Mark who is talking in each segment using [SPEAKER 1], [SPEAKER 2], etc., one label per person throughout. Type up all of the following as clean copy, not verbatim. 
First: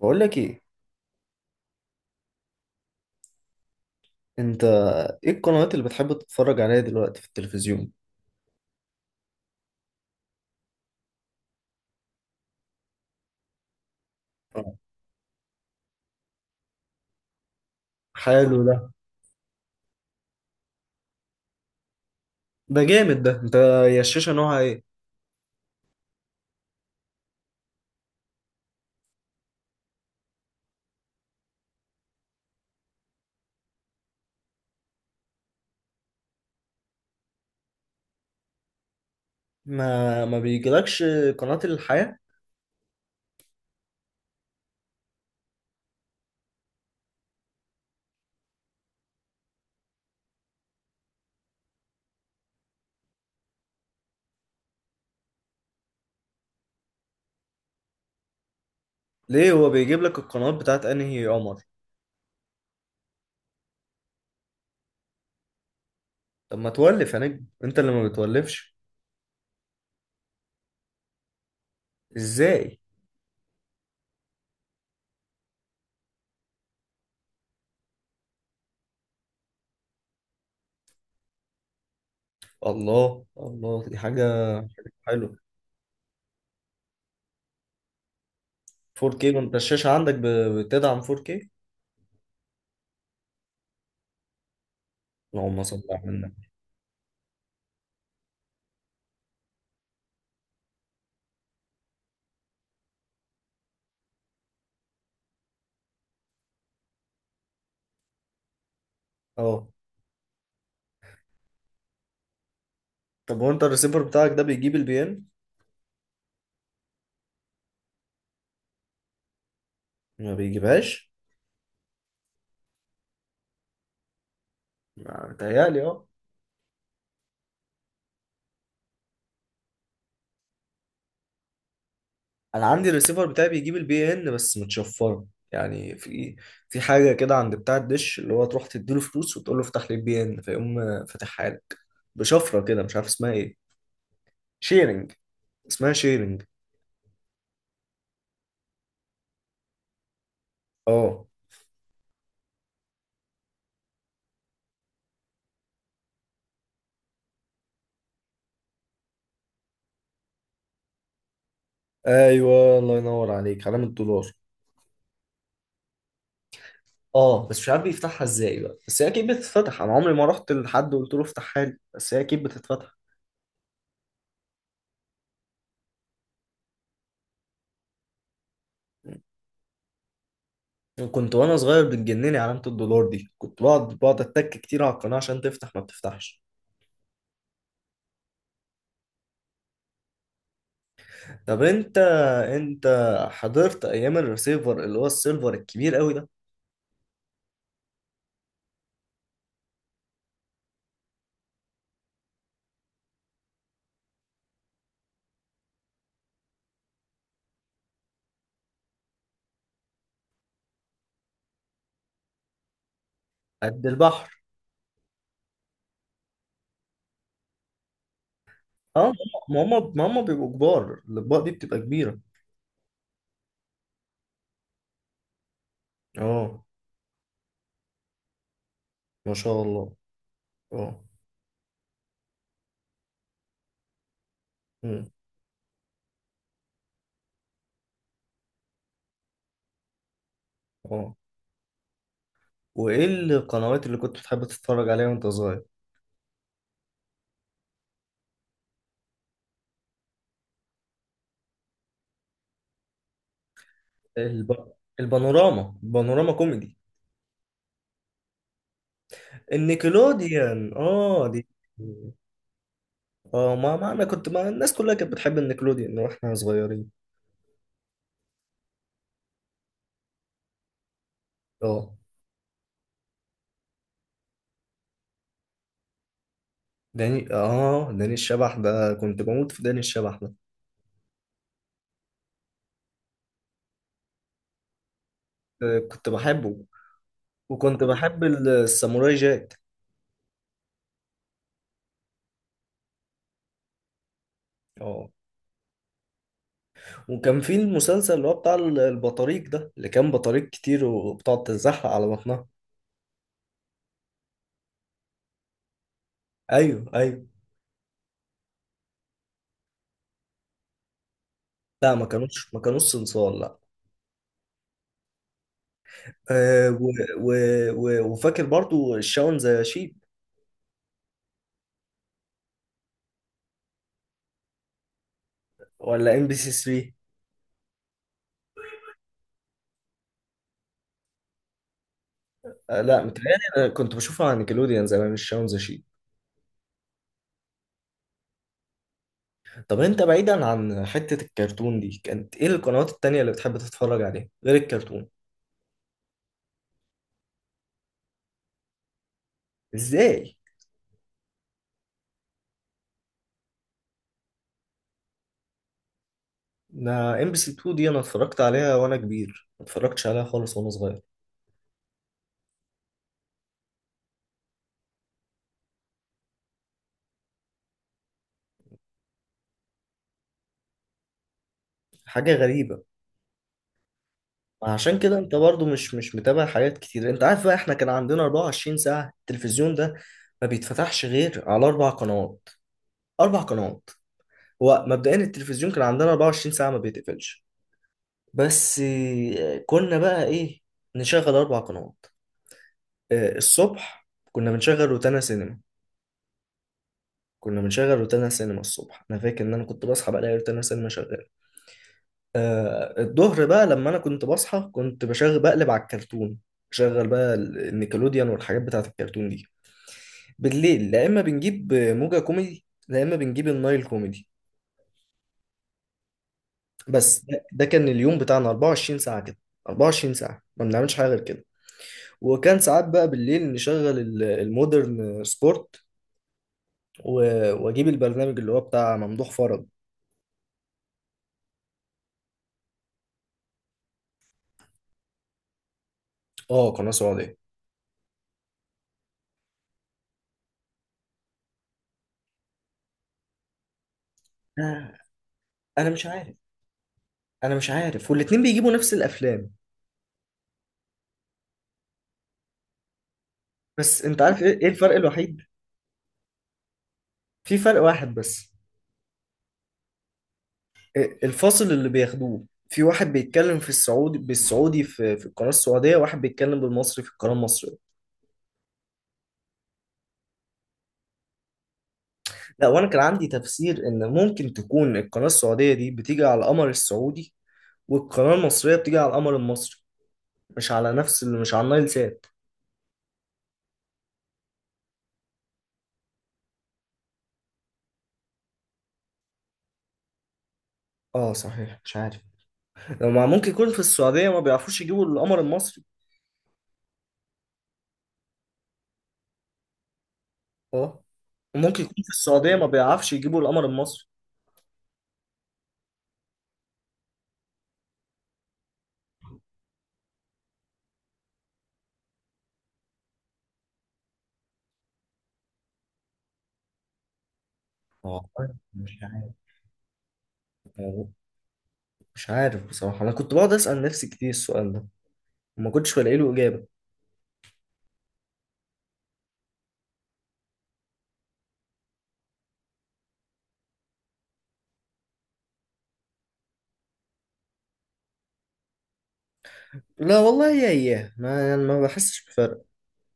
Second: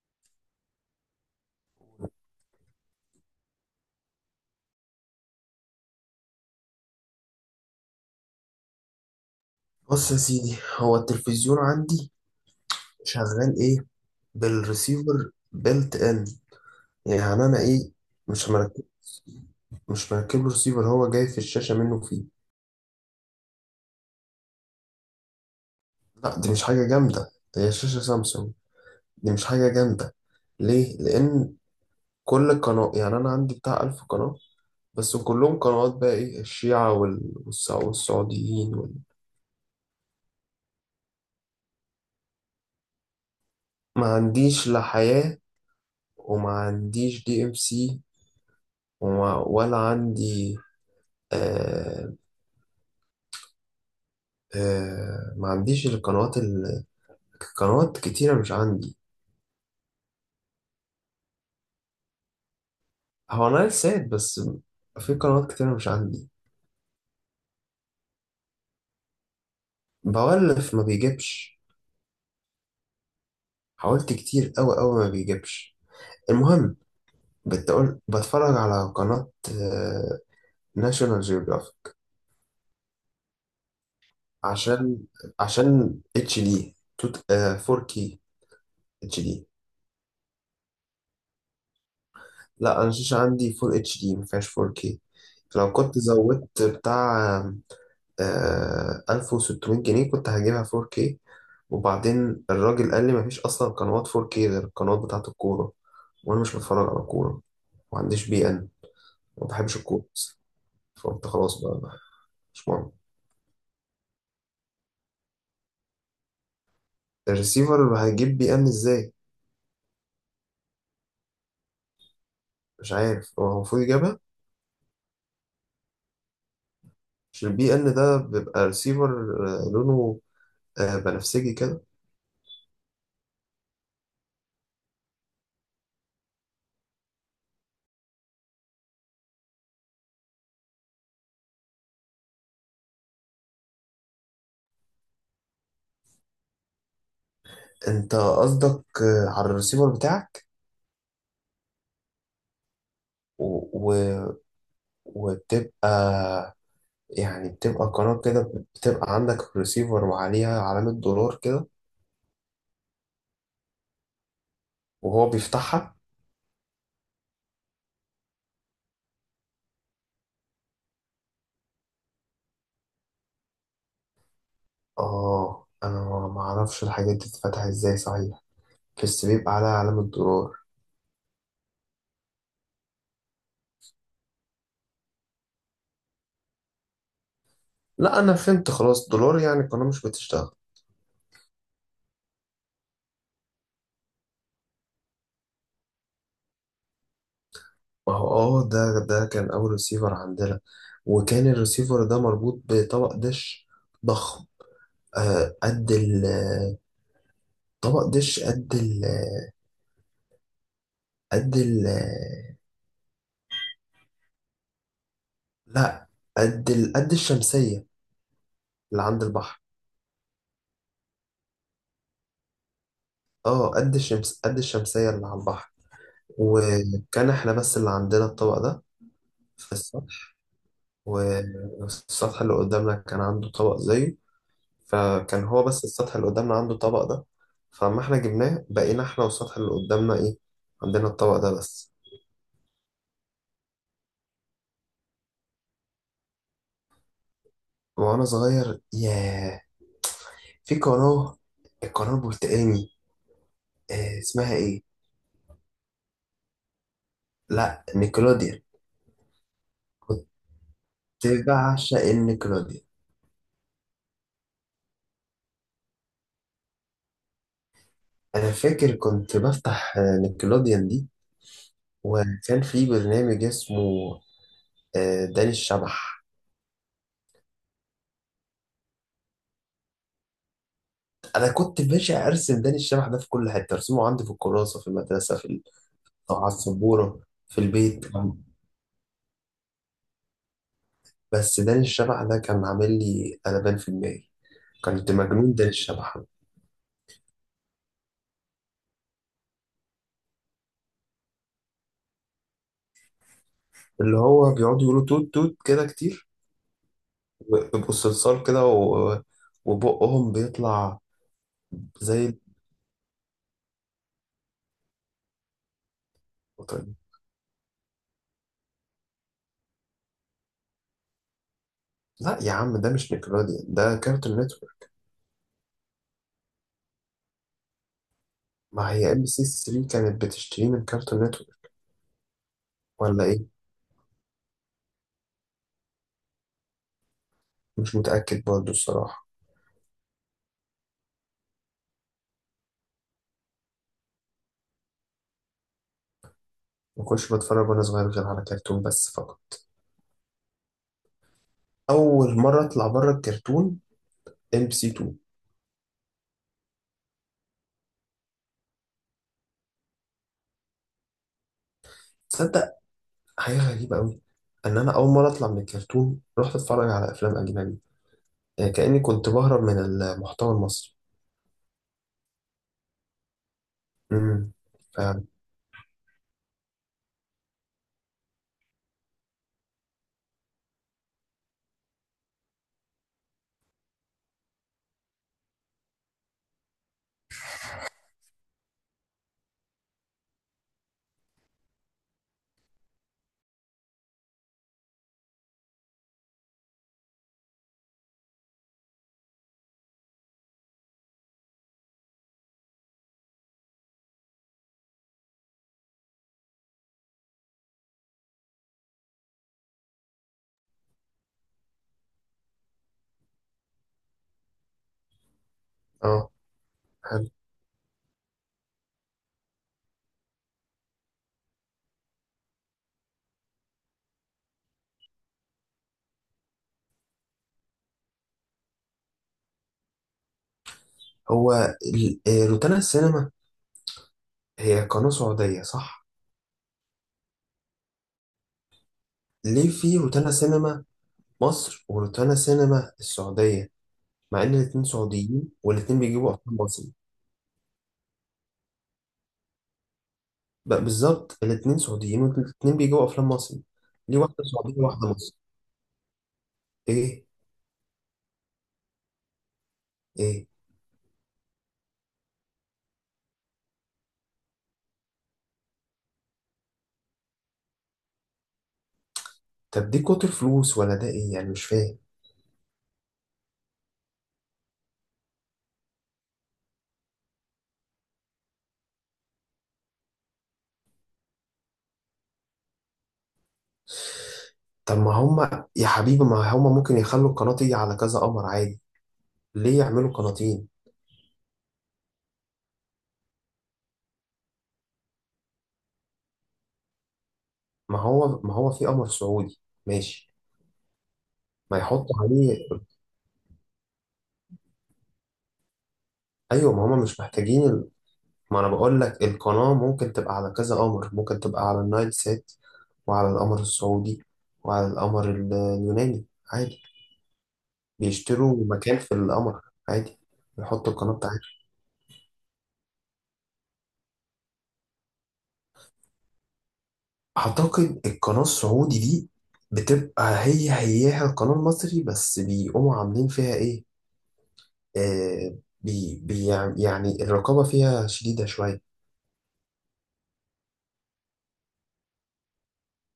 [SPEAKER 1] بقول لك ايه، انت؟ ايه القنوات اللي بتحب تتفرج عليها دلوقتي في التلفزيون؟
[SPEAKER 2] بص يا سيدي، هو التلفزيون عندي شغال ايه؟
[SPEAKER 1] اه.
[SPEAKER 2] بالريسيفر بيلت ان. يعني انا ايه؟ مش
[SPEAKER 1] حلو ده.
[SPEAKER 2] مركز مش مركب له ريسيفر، هو جاي في الشاشه منه فيه.
[SPEAKER 1] ده جامد ده. انت، يا، الشاشة نوعها ايه؟
[SPEAKER 2] لا دي مش حاجه جامده، دي هي شاشه سامسونج. دي مش حاجه جامده. ليه؟ لان كل قناه، يعني انا عندي بتاع 1000 قناه، بس كلهم قنوات، بقى ايه، الشيعة والسعوديين
[SPEAKER 1] ما بيجيلكش قناة الحياة؟
[SPEAKER 2] ما عنديش لا حياة، وما عنديش دي ام سي، ولا عندي. آه، آه، ما عنديش القنوات قنوات كتيرة مش عندي.
[SPEAKER 1] ليه، هو بيجيب لك القنوات بتاعت انهي قمر؟
[SPEAKER 2] هو أنا ساد بس، في قنوات كتيرة مش عندي.
[SPEAKER 1] طب ما تولف يا نجم، انت اللي ما بتولفش.
[SPEAKER 2] بولف ما بيجيبش.
[SPEAKER 1] ازاي؟
[SPEAKER 2] حاولت كتير أوي أوي ما بيجيبش. المهم، بتقول بتفرج على قناة ناشونال جيوغرافيك.
[SPEAKER 1] الله الله، دي حاجة
[SPEAKER 2] عشان
[SPEAKER 1] حلوة.
[SPEAKER 2] عشان اتش دي، 4K. اتش
[SPEAKER 1] 4K؟
[SPEAKER 2] دي.
[SPEAKER 1] وانت الشاشة عندك بتدعم 4K؟
[SPEAKER 2] لا انا الشاشه عندي فول اتش دي، ما فيهاش 4K.
[SPEAKER 1] اللهم
[SPEAKER 2] فلو
[SPEAKER 1] صل
[SPEAKER 2] كنت
[SPEAKER 1] على النبي.
[SPEAKER 2] زودت بتاع 1600 جنيه كنت هجيبها 4K. وبعدين الراجل قال لي مفيش اصلا قنوات 4K غير القنوات بتاعه الكوره، وانا مش بتفرج على كوره. ما عنديش بي ان، ما
[SPEAKER 1] اه.
[SPEAKER 2] بحبش الكوره أصلاً. فقلت خلاص بقى، مش مهم.
[SPEAKER 1] طب وانت الريسيفر بتاعك ده بيجيب البيان؟
[SPEAKER 2] الريسيفر هيجيب بي ان ازاي؟
[SPEAKER 1] ما بيجيبهاش.
[SPEAKER 2] مش عارف، هو المفروض يجيبها.
[SPEAKER 1] متهيألي اه.
[SPEAKER 2] مش البي ان ده بيبقى ريسيفر؟ لونه بنفسجي كده.
[SPEAKER 1] انا عندي الريسيفر بتاعي بيجيب البي ان بس متشفره، يعني في حاجه كده عند بتاع الدش، اللي هو تروح تديله فلوس وتقول له افتح لي البي ان، فيقوم فاتحها لك بشفره كده مش عارف اسمها ايه. شيرنج، اسمها شيرنج.
[SPEAKER 2] انت قصدك على الريسيفر بتاعك
[SPEAKER 1] اه،
[SPEAKER 2] و... و... وبتبقى، يعني بتبقى قناة كده، بتبقى عندك ريسيفر وعليها علامة دولار كده،
[SPEAKER 1] ايوه، الله ينور عليك، علامة دولار.
[SPEAKER 2] وهو بيفتحها.
[SPEAKER 1] اه بس مش عارف بيفتحها ازاي بقى، بس هي اكيد بتتفتح. انا عمري ما رحت لحد وقلت له افتحها لي، بس هي اكيد بتتفتح.
[SPEAKER 2] اه، انا ما اعرفش الحاجات دي بتتفتح ازاي صحيح، بس بيبقى عليها علامة دولار.
[SPEAKER 1] كنت وانا صغير بتجنني علامه الدولار دي، كنت بقعد اتك كتير على القناه عشان تفتح ما بتفتحش.
[SPEAKER 2] لا انا فهمت خلاص، دولار يعني القناة مش بتشتغل.
[SPEAKER 1] طب انت، انت حضرت ايام الريسيفر اللي هو السيلفر الكبير قوي ده؟
[SPEAKER 2] ما هو، اه ده كان اول ريسيفر عندنا. وكان الريسيفر ده مربوط بطبق دش ضخم. آه قد ال، طبق دش قد ال، قد ال.
[SPEAKER 1] قد البحر.
[SPEAKER 2] لا، قد قد الشمسية اللي
[SPEAKER 1] اه،
[SPEAKER 2] عند
[SPEAKER 1] ما
[SPEAKER 2] البحر.
[SPEAKER 1] هم ما هم بيبقوا كبار، الاطباق دي بتبقى كبيره.
[SPEAKER 2] اه قد الشمس، قد الشمسية اللي على البحر.
[SPEAKER 1] اه،
[SPEAKER 2] وكان احنا بس اللي عندنا الطبق ده
[SPEAKER 1] ما شاء
[SPEAKER 2] في
[SPEAKER 1] الله.
[SPEAKER 2] السطح،
[SPEAKER 1] اه.
[SPEAKER 2] والسطح اللي قدامنا كان عنده طبق زيه.
[SPEAKER 1] مم.
[SPEAKER 2] فكان هو بس السطح اللي قدامنا عنده الطبق ده. فاما احنا جبناه، بقينا احنا والسطح اللي قدامنا ايه، عندنا
[SPEAKER 1] اه.
[SPEAKER 2] الطبق ده بس.
[SPEAKER 1] وايه القنوات اللي كنت بتحب تتفرج عليها وانت صغير؟
[SPEAKER 2] وانا صغير، ياه، في قناة، القناة البرتقاني، اسمها
[SPEAKER 1] الب...
[SPEAKER 2] ايه،
[SPEAKER 1] البانوراما كوميدي.
[SPEAKER 2] لا، نيكلوديان.
[SPEAKER 1] النيكلوديان، اه دي.
[SPEAKER 2] بعشق النيكلوديان.
[SPEAKER 1] اه، ما انا كنت، ما الناس كلها كانت بتحب النيكلوديان واحنا صغيرين.
[SPEAKER 2] انا فاكر كنت بفتح نيكلوديان دي.
[SPEAKER 1] اه،
[SPEAKER 2] وكان في برنامج اسمه داني الشبح.
[SPEAKER 1] داني الشبح ده كنت بموت في داني الشبح ده.
[SPEAKER 2] انا كنت باشا ارسم داني الشبح ده في كل حته، ارسمه عندي في الكراسه، في المدرسه، في
[SPEAKER 1] آه، كنت
[SPEAKER 2] أو على
[SPEAKER 1] بحبه.
[SPEAKER 2] السبوره، في
[SPEAKER 1] وكنت
[SPEAKER 2] البيت.
[SPEAKER 1] بحب الساموراي جاك.
[SPEAKER 2] بس داني الشبح ده كان عامل لي قلبان في دماغي.
[SPEAKER 1] اه،
[SPEAKER 2] كنت مجنون داني الشبح ده.
[SPEAKER 1] وكان في المسلسل اللي هو بتاع البطاريق ده، اللي كان بطاريق كتير وبتقعد تتزحلق على بطنها.
[SPEAKER 2] اللي هو بيقعدوا يقولوا توت توت كده كتير،
[SPEAKER 1] ايوه، ايوه.
[SPEAKER 2] ويبقوا صلصال كده وبقهم بيطلع
[SPEAKER 1] لا، ما
[SPEAKER 2] زي.
[SPEAKER 1] كانوش ما كانوش صنصال، لا. و و و وفاكر برضو الشاون ذا شيب.
[SPEAKER 2] لا يا عم، ده مش نيكلوديان، ده كارتون نتورك.
[SPEAKER 1] ولا ام بي سي 3.
[SPEAKER 2] ما هي ام بي سي 3 كانت بتشتريه من كارتون نتورك.
[SPEAKER 1] لا،
[SPEAKER 2] ولا
[SPEAKER 1] متهيألي
[SPEAKER 2] ايه،
[SPEAKER 1] انا كنت بشوفها على نيكلوديان زمان الشاون ذا شيب.
[SPEAKER 2] مش متأكد برضه الصراحة.
[SPEAKER 1] طب انت بعيدا عن حتة الكرتون دي، كانت ايه القنوات التانية اللي بتحب تتفرج عليها غير الكرتون؟
[SPEAKER 2] ما كنتش بتفرج وانا صغير غير على كرتون بس فقط.
[SPEAKER 1] ازاي؟
[SPEAKER 2] اول مرة اطلع بره الكرتون، ام بي سي 2.
[SPEAKER 1] انا ام بي سي 2 دي انا اتفرجت عليها وانا كبير، ما اتفرجتش عليها خالص وانا صغير.
[SPEAKER 2] تصدق، حاجة غريبة قوي، ان انا اول مرة اطلع من الكرتون رحت اتفرج على افلام اجنبي، يعني كأني كنت بهرب من المحتوى المصري.
[SPEAKER 1] حاجه غريبه.
[SPEAKER 2] امم
[SPEAKER 1] عشان كده
[SPEAKER 2] فعلا.
[SPEAKER 1] انت برضو مش متابع حاجات كتير. انت عارف بقى، احنا كان عندنا 24 ساعه التلفزيون ده ما بيتفتحش غير على اربع قنوات. اربع قنوات. هو مبدئيا التلفزيون كان عندنا 24 ساعه ما بيتقفلش، بس كنا بقى ايه، نشغل اربع قنوات. الصبح كنا بنشغل روتانا سينما. كنا بنشغل روتانا سينما الصبح، انا فاكر ان انا كنت بصحى بلاقي روتانا سينما شغال. الظهر بقى لما انا كنت بصحى كنت بشغل، بقلب على الكرتون. شغل بقى النيكلوديان والحاجات بتاعت الكرتون دي. بالليل لا، اما بنجيب موجة كوميدي لا اما بنجيب النايل كوميدي.
[SPEAKER 2] اه،
[SPEAKER 1] بس
[SPEAKER 2] حلو.
[SPEAKER 1] ده كان اليوم بتاعنا 24 ساعة كده. 24 ساعة ما بنعملش حاجة غير كده. وكان ساعات بقى بالليل نشغل المودرن سبورت، واجيب البرنامج اللي هو بتاع ممدوح فرج.
[SPEAKER 2] هو روتانا السينما، هي قناة سعودية صح؟
[SPEAKER 1] اه، قناة سعودية.
[SPEAKER 2] ليه في روتانا سينما مصر وروتانا سينما السعودية؟ مع إن الاتنين
[SPEAKER 1] آه،
[SPEAKER 2] سعوديين
[SPEAKER 1] انا
[SPEAKER 2] والاتنين
[SPEAKER 1] مش
[SPEAKER 2] بيجيبوا
[SPEAKER 1] عارف.
[SPEAKER 2] أفلام مصري.
[SPEAKER 1] انا مش عارف، والاتنين بيجيبوا نفس الافلام.
[SPEAKER 2] بقى بالظبط، الاتنين سعوديين والاتنين بيجيبوا أفلام مصري.
[SPEAKER 1] بس
[SPEAKER 2] ليه
[SPEAKER 1] انت عارف
[SPEAKER 2] واحدة
[SPEAKER 1] إيه
[SPEAKER 2] سعودية
[SPEAKER 1] الفرق
[SPEAKER 2] وواحدة مصري؟
[SPEAKER 1] الوحيد؟
[SPEAKER 2] إيه؟
[SPEAKER 1] في فرق واحد بس.
[SPEAKER 2] إيه؟
[SPEAKER 1] الفاصل اللي بياخدوه. في واحد بيتكلم في السعودي بالسعودي في القناة السعودية، واحد بيتكلم بالمصري في القناة المصرية.
[SPEAKER 2] طب دي كتر فلوس ولا ده إيه يعني، مش فاهم.
[SPEAKER 1] لا، وانا كان عندي تفسير ان ممكن تكون القناة السعودية دي بتيجي على القمر السعودي، والقناة المصرية بتيجي على القمر المصري، مش على نفس اللي، مش على النايل سات.
[SPEAKER 2] طب ما هما يا حبيبي، ما هما ممكن يخلوا القناة تيجي على كذا قمر عادي. ليه يعملوا قناتين؟
[SPEAKER 1] اه صحيح، مش عارف. ما ممكن يكون في السعودية ما بيعرفوش يجيبوا القمر المصري.
[SPEAKER 2] ما هو في قمر سعودي. ماشي.
[SPEAKER 1] اه.
[SPEAKER 2] ما
[SPEAKER 1] وممكن يكون في
[SPEAKER 2] يحطوا
[SPEAKER 1] السعودية ما
[SPEAKER 2] عليه.
[SPEAKER 1] بيعرفش يجيبوا القمر المصري.
[SPEAKER 2] ايوه، ما هما مش محتاجين ما انا بقول لك القناة ممكن تبقى على كذا قمر، ممكن تبقى على النايل سات، وعلى القمر السعودي، وعلى القمر اليوناني، عادي،
[SPEAKER 1] والله
[SPEAKER 2] بيشتروا
[SPEAKER 1] مش
[SPEAKER 2] مكان في
[SPEAKER 1] عارف.
[SPEAKER 2] القمر، عادي، بيحطوا القناة بتاعتهم.
[SPEAKER 1] مش عارف بصراحة، أنا كنت بقعد أسأل نفسي كتير السؤال ده، وما كنتش بلاقي له إجابة.
[SPEAKER 2] أعتقد القناة السعودي دي بتبقى هي هياها القناة المصري، بس بيقوموا عاملين فيها إيه، آه بي بي، يعني يعني الرقابة فيها شديدة شوية.
[SPEAKER 1] لا والله يا إياه، ما يعني، ما بحسش بفرق.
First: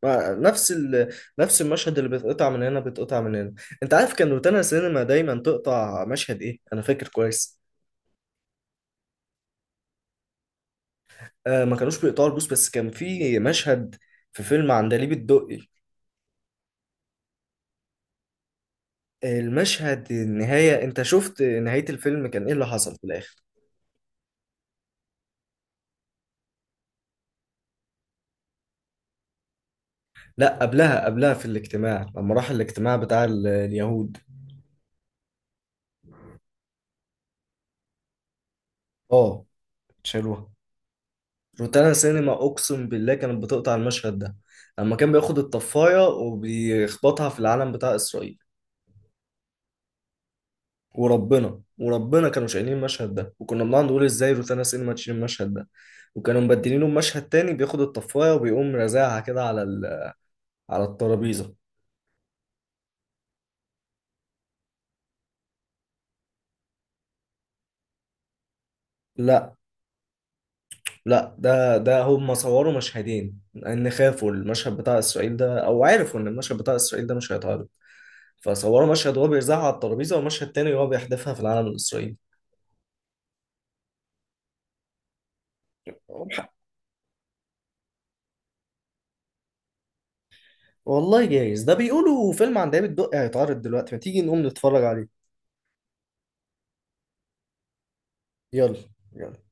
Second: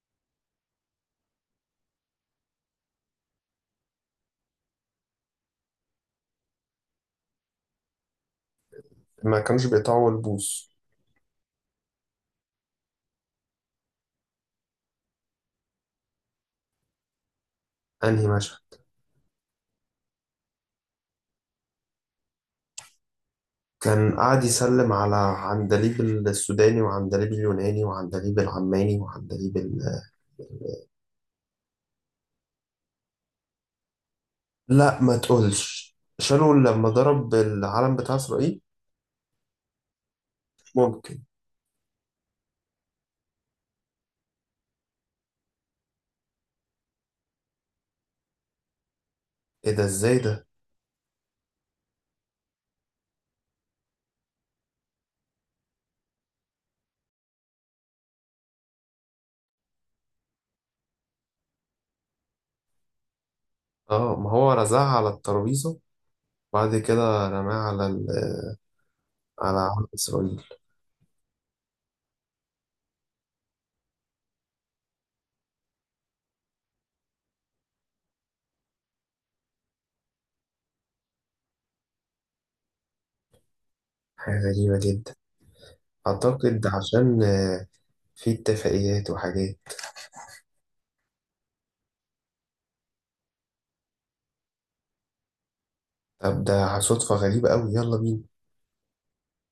[SPEAKER 1] ما نفس نفس المشهد اللي بيتقطع من هنا بيتقطع من هنا. أنت عارف كان روتانا سينما دايما تقطع مشهد إيه؟ أنا فاكر كويس.
[SPEAKER 2] ما كانوش بيقطعوا البوص.
[SPEAKER 1] ما كانوش بيقطعوا البوس، بس كان في مشهد في فيلم عندليب الدقي.
[SPEAKER 2] أنهي مشهد؟
[SPEAKER 1] المشهد النهاية، أنت شفت نهاية الفيلم كان إيه اللي حصل في الآخر؟
[SPEAKER 2] كان قاعد يسلم على عندليب السوداني، وعندليب اليوناني، وعندليب العماني، وعندليب
[SPEAKER 1] لا، قبلها، قبلها في الاجتماع لما راح الاجتماع بتاع اليهود.
[SPEAKER 2] لا ما تقولش، شالوا لما ضرب العلم بتاع إسرائيل.
[SPEAKER 1] اه، شالوها.
[SPEAKER 2] ممكن.
[SPEAKER 1] روتانا سينما اقسم بالله كانت بتقطع المشهد ده، لما كان بياخد الطفايه وبيخبطها في العلم بتاع اسرائيل.
[SPEAKER 2] إيه ده، إزاي ده؟
[SPEAKER 1] وربنا وربنا كانوا شايلين المشهد ده، وكنا بنقعد نقول ازاي روتانا سينما تشيل المشهد ده. وكانوا مبدلينه بمشهد تاني، بياخد الطفايه وبيقوم رازعها كده على الترابيزه.
[SPEAKER 2] آه ما هو رزعها على الترابيزة وبعد كده رماها على
[SPEAKER 1] لا،
[SPEAKER 2] على علم إسرائيل.
[SPEAKER 1] لا ده هم صوروا مشهدين، ان خافوا المشهد بتاع اسرائيل ده، او عرفوا ان المشهد بتاع اسرائيل ده مش هيتعرض، فصوروا مشهد وهو بيرزعها على الترابيزه، ومشهد تاني وهو بيحدفها في العلم الاسرائيلي.
[SPEAKER 2] حاجة غريبة جدا. أعتقد عشان في اتفاقيات وحاجات.
[SPEAKER 1] والله جايز، ده بيقولوا فيلم عن دايما الدقي هيتعرض دلوقتي، ما تيجي نقوم نتفرج عليه.
[SPEAKER 2] طب ده صدفة غريبة أوي، يلا بينا.
[SPEAKER 1] يلا. يلا.